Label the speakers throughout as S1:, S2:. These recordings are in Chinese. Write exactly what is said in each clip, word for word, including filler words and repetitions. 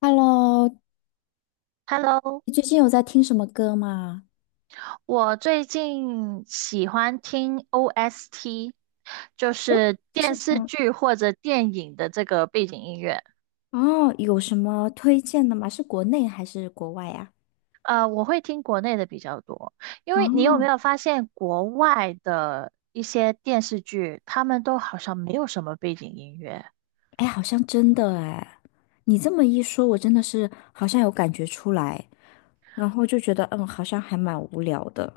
S1: Hello，
S2: Hello，
S1: 你最近有在听什么歌吗？
S2: 我最近喜欢听 O S T，就
S1: 嗯，
S2: 是电
S1: 是
S2: 视
S1: 吗？
S2: 剧或者电影的这个背景音乐。
S1: 哦，有什么推荐的吗？是国内还是国外呀？
S2: 呃，我会听国内的比较多，因为你有没
S1: 哦，
S2: 有发现国外的一些电视剧，他们都好像没有什么背景音乐？
S1: 哎，好像真的哎，你这么一说，我真的是好像有感觉出来，然后就觉得嗯，好像还蛮无聊的。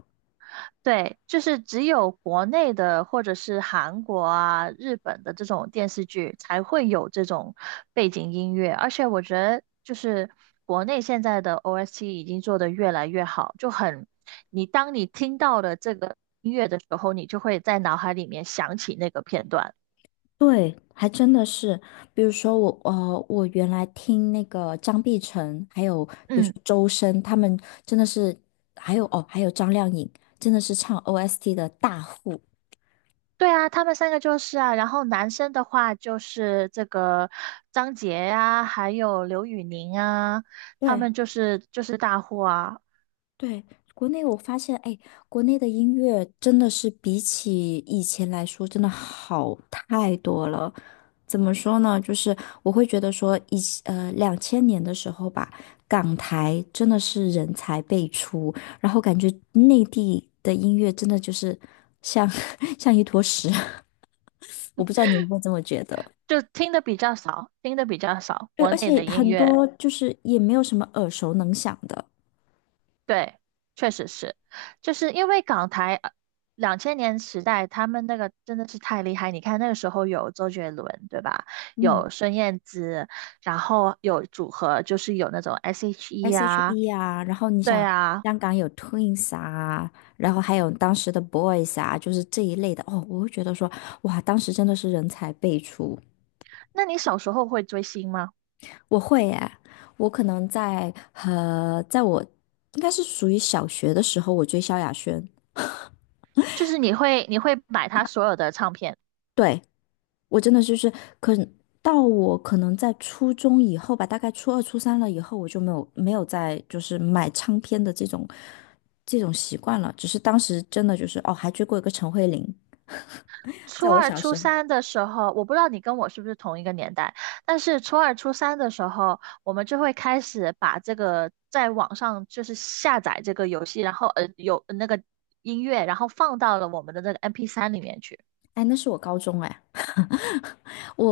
S2: 对，就是只有国内的或者是韩国啊、日本的这种电视剧才会有这种背景音乐，而且我觉得就是国内现在的 O S T 已经做得越来越好，就很，你当你听到了这个音乐的时候，你就会在脑海里面想起那个片段。
S1: 对，还真的是，比如说我呃，我原来听那个张碧晨，还有比如说
S2: 嗯，
S1: 周深，他们真的是，还有哦，还有张靓颖，真的是唱 O S T 的大户。
S2: 对啊，他们三个就是啊，然后男生的话就是这个张杰呀，还有刘宇宁啊，他
S1: 对。
S2: 们就是就是大户啊。
S1: 对，国内我发现，哎，国内的音乐真的是比起以前来说，真的好太多了。怎么说呢？就是我会觉得说以，呃两千年的时候吧，港台真的是人才辈出，然后感觉内地的音乐真的就是像 像一坨屎。我不知道你会不会这么觉得？
S2: 就听的比较少，听的比较少，
S1: 对，
S2: 国
S1: 而
S2: 内
S1: 且
S2: 的音
S1: 很
S2: 乐，
S1: 多就是也没有什么耳熟能详的。
S2: 对，确实是，就是因为港台两千年时代，他们那个真的是太厉害。你看那个时候有周杰伦，对吧？
S1: 嗯。
S2: 有孙燕姿，然后有组合，就是有那种 S H E 啊，
S1: S H E 啊，然后你
S2: 对
S1: 想
S2: 啊。
S1: 香港有 Twins 啊，然后还有当时的 Boys 啊，就是这一类的哦，我会觉得说，哇，当时真的是人才辈出。
S2: 那你小时候会追星吗？
S1: 我会耶，我可能在呃，在我应该是属于小学的时候，我追萧亚轩，
S2: 就是你会你会买他所有的唱片？
S1: 对，我真的就是可到我可能在初中以后吧，大概初二、初三了以后，我就没有没有再就是买唱片的这种这种习惯了，只是当时真的就是哦，还追过一个陈慧琳。
S2: 初
S1: 在我
S2: 二、
S1: 小
S2: 初
S1: 时候，
S2: 三的时候，我不知道你跟我是不是同一个年代，但是初二、初三的时候，我们就会开始把这个在网上就是下载这个游戏，然后呃有呃那个音乐，然后放到了我们的那个 m p 三里面去。
S1: 哎，那是我高中哎，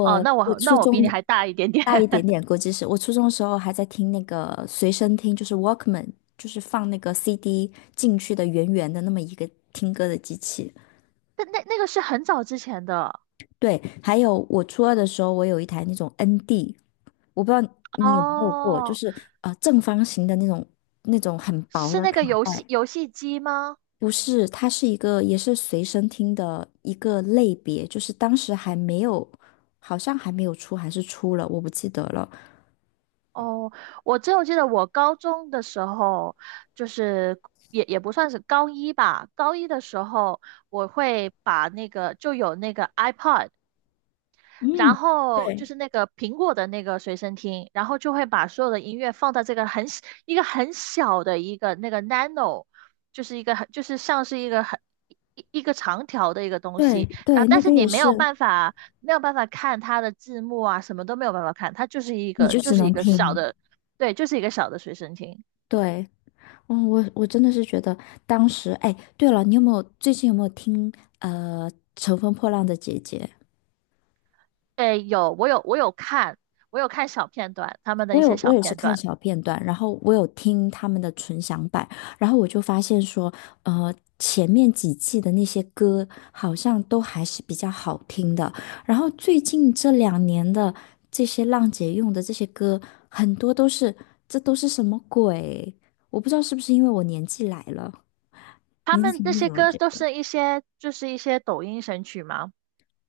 S2: 哦，那
S1: 我
S2: 我
S1: 初
S2: 那我比
S1: 中
S2: 你
S1: 的
S2: 还大一点点，
S1: 大一点 点，估计是我初中的时候还在听那个随身听，就是 Walkman，就是放那个 C D 进去的圆圆的那么一个听歌的机器。
S2: 那那那个是很早之前的
S1: 对，还有我初二的时候，我有一台那种 N D，我不知道你有没有过，就
S2: 哦，
S1: 是呃正方形的那种那种很薄
S2: 是
S1: 的
S2: 那个
S1: 卡
S2: 游
S1: 带，
S2: 戏游戏机吗？
S1: 不是，它是一个也是随身听的一个类别，就是当时还没有，好像还没有出，还是出了，我不记得了。
S2: 哦，我只有记得我高中的时候，就是也也不算是高一吧，高一的时候我会把那个就有那个 iPod。然
S1: 嗯，
S2: 后就是那个苹果的那个随身听，然后就会把所有的音乐放到这个很小一个很小的一个那个 nano，就是一个很就是像是一个很一一个长条的一个东
S1: 对
S2: 西，啊，
S1: 对，那
S2: 但
S1: 个
S2: 是
S1: 也
S2: 你没有
S1: 是，
S2: 办法没有办法看它的字幕啊，什么都没有办法看，它就是一
S1: 你
S2: 个
S1: 就
S2: 就
S1: 只
S2: 是一
S1: 能
S2: 个小
S1: 听。
S2: 的，对，就是一个小的随身听。
S1: 对，哦，我我真的是觉得当时，哎，对了，你有没有最近有没有听呃《乘风破浪的姐姐》？
S2: 诶，有我有我有看，我有看小片段，他们的
S1: 我
S2: 一些
S1: 有我
S2: 小
S1: 也是
S2: 片
S1: 看
S2: 段，
S1: 小片段，然后我有听他们的纯享版，然后我就发现说，呃，前面几季的那些歌好像都还是比较好听的，然后最近这两年的这些浪姐用的这些歌，很多都是这都是什么鬼？我不知道是不是因为我年纪来了，
S2: 他
S1: 你
S2: 们那
S1: 你
S2: 些
S1: 怎么
S2: 歌
S1: 觉
S2: 都是一些就是一些抖音神曲嘛。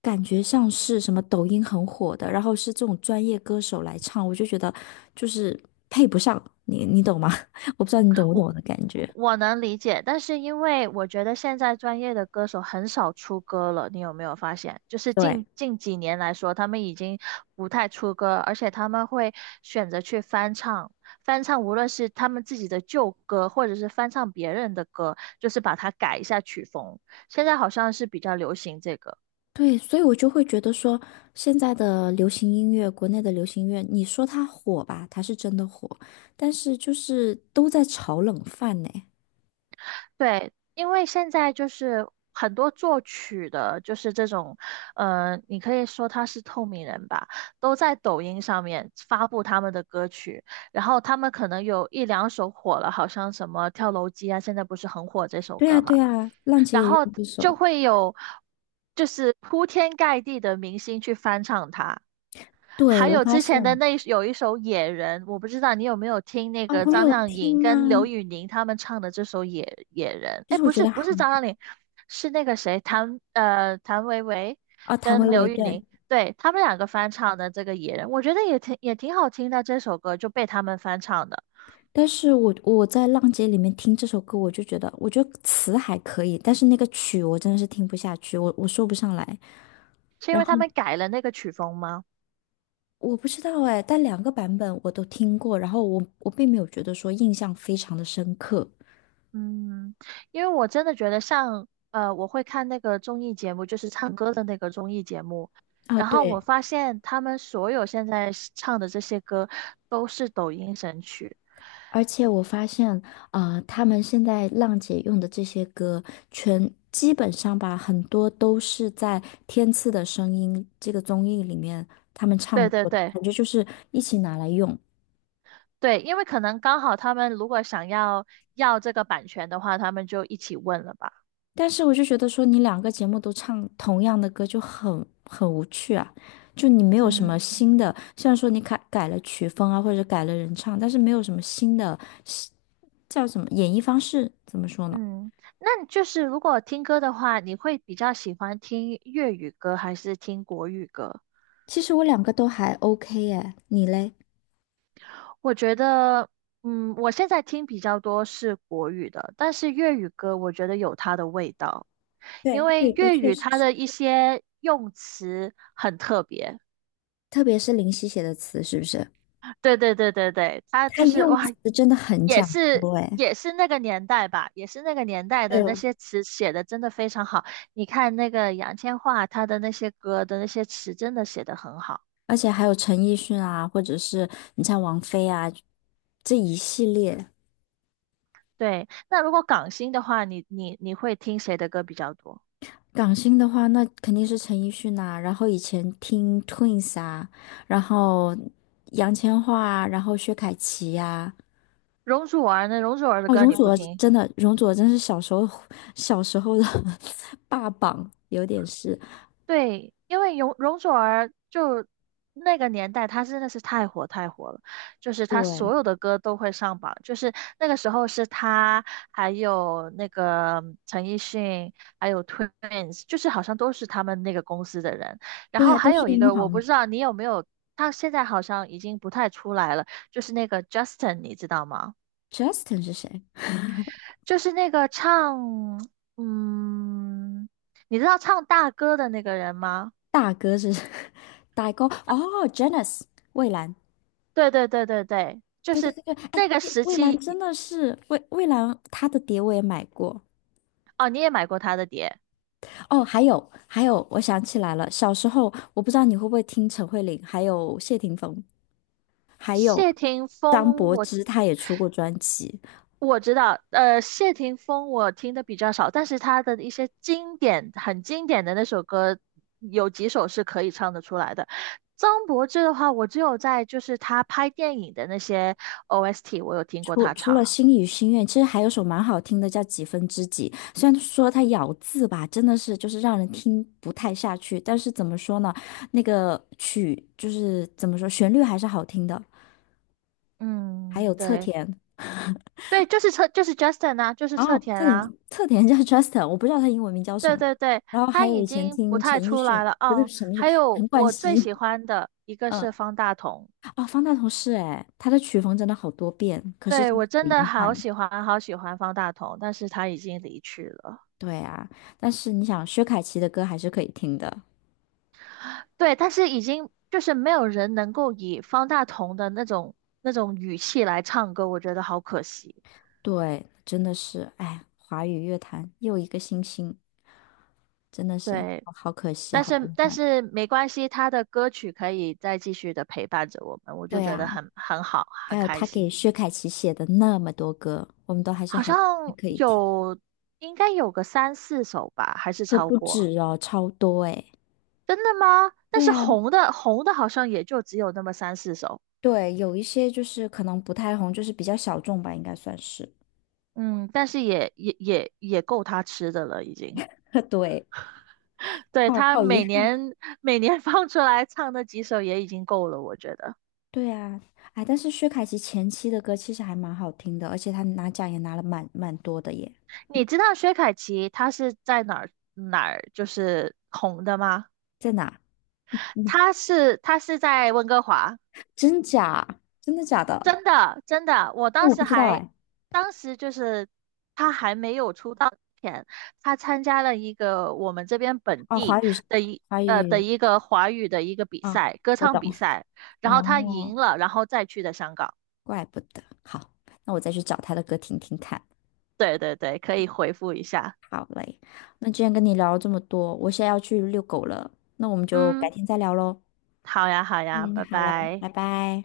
S1: 感觉像是什么抖音很火的，然后是这种专业歌手来唱，我就觉得就是配不上你，你懂吗？我不知道你懂不懂
S2: 我
S1: 我的感觉。
S2: 我能理解，但是因为我觉得现在专业的歌手很少出歌了，你有没有发现？就是
S1: 对，
S2: 近近几年来说，他们已经不太出歌，而且他们会选择去翻唱，翻唱无论是他们自己的旧歌，或者是翻唱别人的歌，就是把它改一下曲风。现在好像是比较流行这个。
S1: 对，所以我就会觉得说，现在的流行音乐，国内的流行音乐，你说它火吧，它是真的火，但是就是都在炒冷饭呢。
S2: 对，因为现在就是很多作曲的，就是这种，呃，你可以说他是透明人吧，都在抖音上面发布他们的歌曲，然后他们可能有一两首火了，好像什么《跳楼机》啊，现在不是很火这首
S1: 对啊，
S2: 歌
S1: 对
S2: 嘛，
S1: 啊，浪姐
S2: 然
S1: 也
S2: 后
S1: 用这
S2: 就
S1: 首。
S2: 会有就是铺天盖地的明星去翻唱它。
S1: 对，
S2: 还
S1: 我
S2: 有
S1: 发
S2: 之前的
S1: 现
S2: 那一有一首《野人》，我不知道你有没有听那
S1: 啊，
S2: 个
S1: 我
S2: 张
S1: 有
S2: 靓颖
S1: 听
S2: 跟刘
S1: 啊，
S2: 宇宁他们唱的这首《野野人》。
S1: 就
S2: 哎，
S1: 是我
S2: 不
S1: 觉
S2: 是
S1: 得
S2: 不
S1: 还
S2: 是张靓颖，是那个谁谭呃谭维维
S1: 啊，谭维
S2: 跟
S1: 维，
S2: 刘宇
S1: 对，
S2: 宁，对他们两个翻唱的这个《野人》，我觉得也挺也挺好听的这首歌就被他们翻唱的，
S1: 但是我我在浪姐里面听这首歌，我就觉得，我觉得词还可以，但是那个曲我真的是听不下去，我我说不上来。
S2: 是因
S1: 然
S2: 为
S1: 后
S2: 他们改了那个曲风吗？
S1: 我不知道哎，但两个版本我都听过，然后我我并没有觉得说印象非常的深刻
S2: 嗯，因为我真的觉得像呃，我会看那个综艺节目，就是唱歌的那个综艺节目，
S1: 啊，
S2: 然后我
S1: 对。
S2: 发现他们所有现在是唱的这些歌都是抖音神曲。
S1: 而且我发现，啊，他们现在浪姐用的这些歌，全基本上吧，很多都是在《天赐的声音》这个综艺里面他们唱
S2: 对对
S1: 过的，
S2: 对
S1: 感觉就是一起拿来用。
S2: 对，因为可能刚好他们如果想要要这个版权的话，他们就一起问了吧。
S1: 但是我就觉得说，你两个节目都唱同样的歌就很很无趣啊，就你没有什么
S2: 嗯
S1: 新的，虽然说你改改了曲风啊，或者改了人唱，但是没有什么新的，新叫什么演绎方式，怎么说呢？
S2: 嗯，那就是如果听歌的话，你会比较喜欢听粤语歌还是听国语歌？
S1: 其实我两个都还 OK 耶，你嘞？
S2: 我觉得，嗯，我现在听比较多是国语的，但是粤语歌我觉得有它的味道，因
S1: 对，粤语
S2: 为
S1: 歌
S2: 粤
S1: 确
S2: 语
S1: 实
S2: 它
S1: 是
S2: 的一些用词很特别。
S1: 特别是林夕写的词，是不是？
S2: 对对对对对，它
S1: 他
S2: 就是
S1: 用
S2: 哇，
S1: 词真的很
S2: 也
S1: 讲
S2: 是
S1: 究哎，
S2: 也是那个年代吧，也是那个年代的
S1: 对
S2: 那
S1: 嗯，
S2: 些词写的真的非常好。你看那个杨千嬅，她的那些歌的那些词真的写得很好。
S1: 而且还有陈奕迅啊，或者是你像王菲啊，这一系列。
S2: 对，那如果港星的话，你你你会听谁的歌比较多？
S1: 港星的话，那肯定是陈奕迅呐、然后以前听 Twins 啊，然后杨千嬅啊，然后薛凯琪呀、
S2: 容祖儿呢？容祖儿的
S1: 哦，
S2: 歌
S1: 容
S2: 你
S1: 祖
S2: 不
S1: 儿
S2: 听？
S1: 真的，容祖儿真是小时候小时候的 霸榜，有点是。
S2: 对，因为容容祖儿就那个年代，她真的是太火太火了，就是她
S1: 对，
S2: 所有的歌都会上榜，就是那个时候是她，还有那个陈奕迅，还有 Twins，就是好像都是他们那个公司的人。然
S1: 对
S2: 后
S1: 呀，都
S2: 还
S1: 是
S2: 有一
S1: 英
S2: 个我
S1: 皇。
S2: 不知道你有没有，他现在好像已经不太出来了，就是那个 Justin，你知道吗？
S1: Justin 是谁？
S2: 就是那个唱，嗯，你知道唱大哥的那个人吗？
S1: 大哥是 大哥哦，Janice 蔚兰，
S2: 对对对对对，就
S1: 对对
S2: 是
S1: 对对，哎，
S2: 那个时
S1: 蔚兰
S2: 期
S1: 真的是蔚蔚兰，她的碟我也买过。
S2: 哦，你也买过他的碟。
S1: 哦，还有还有，我想起来了，小时候我不知道你会不会听陈慧琳，还有谢霆锋，还有
S2: 谢霆
S1: 张
S2: 锋
S1: 柏
S2: 我，
S1: 芝，她也出过专辑。
S2: 我知道，呃，谢霆锋我听的比较少，但是他的一些经典、很经典的那首歌，有几首是可以唱得出来的。张柏芝的话，我只有在就是他拍电影的那些 O S T，我有听过
S1: 除
S2: 他
S1: 除
S2: 唱。
S1: 了心语心愿》，其实还有首蛮好听的叫《几分之几》，虽然说它咬字吧，真的是就是让人听不太下去，但是怎么说呢，那个曲就是怎么说，旋律还是好听的。还
S2: 嗯，
S1: 有侧
S2: 对
S1: 田。
S2: 对，就是侧就是 Justin 啊，就是侧
S1: 哦，
S2: 田
S1: 特
S2: 啊。
S1: 点特点叫 Justin，我不知道他英文名叫什
S2: 对
S1: 么。
S2: 对对，
S1: 然后
S2: 他
S1: 还有
S2: 已
S1: 以前
S2: 经不
S1: 听陈
S2: 太
S1: 奕
S2: 出
S1: 迅，
S2: 来了
S1: 不对，
S2: 哦。
S1: 什么是
S2: 还有
S1: 陈冠
S2: 我最
S1: 希，
S2: 喜欢的一个
S1: 嗯，
S2: 是方大同，
S1: 哦，方大同是哎，他的曲风真的好多变，可是
S2: 对，
S1: 真的
S2: 我真
S1: 很
S2: 的
S1: 遗
S2: 好
S1: 憾。
S2: 喜欢好喜欢方大同，但是他已经离去了。
S1: 对啊，但是你想，薛凯琪的歌还是可以听的。
S2: 对，但是已经就是没有人能够以方大同的那种那种语气来唱歌，我觉得好可惜。
S1: 对，真的是，哎，华语乐坛又一个新星，真的是
S2: 对，
S1: 好好可惜，
S2: 但
S1: 好
S2: 是
S1: 遗
S2: 但
S1: 憾。
S2: 是没关系，他的歌曲可以再继续的陪伴着我们，我就
S1: 对
S2: 觉得
S1: 啊，
S2: 很很好，很
S1: 还有
S2: 开
S1: 他给
S2: 心。
S1: 薛凯琪写的那么多歌，我们都还是
S2: 好
S1: 还还
S2: 像
S1: 可以听，
S2: 有，应该有个三四首吧，还是
S1: 可
S2: 超
S1: 不
S2: 过？
S1: 止哦，超多哎。
S2: 真的吗？但
S1: 对
S2: 是
S1: 呀，
S2: 红的红的好像也就只有那么三四首，
S1: 对，有一些就是可能不太红，就是比较小众吧，应该算是。
S2: 嗯，但是也也也也够他吃的了，已经。
S1: 对，
S2: 对，
S1: 好
S2: 他
S1: 好遗
S2: 每
S1: 憾。
S2: 年每年 放出来唱那几首也已经够了，我觉得。
S1: 对啊，哎，但是薛凯琪前期的歌其实还蛮好听的，而且她拿奖也拿了蛮蛮多的耶。
S2: 你知道薛凯琪她是在哪儿哪儿就是红的吗？
S1: 在哪？嗯
S2: 她是她是在温哥华。
S1: 真假？真的假的？
S2: 真的，真的，我
S1: 哎，
S2: 当
S1: 我不
S2: 时
S1: 知道
S2: 还，
S1: 哎。
S2: 当时就是他还没有出道前，他参加了一个我们这边本
S1: 哦，华
S2: 地
S1: 语是，
S2: 的一
S1: 华
S2: 呃的
S1: 语
S2: 一个华语的一个比
S1: 啊，
S2: 赛，歌
S1: 我
S2: 唱比
S1: 懂。
S2: 赛，然后他赢
S1: 哦，
S2: 了，然后再去的香港。
S1: 怪不得。好，那我再去找他的歌听听看。
S2: 对对对，可以回复一下。
S1: 好嘞，那今天跟你聊了这么多，我现在要去遛狗了，那我们就改
S2: 嗯，
S1: 天再聊喽。
S2: 好呀，好呀，
S1: 嗯，
S2: 拜
S1: 好了，
S2: 拜。
S1: 拜拜。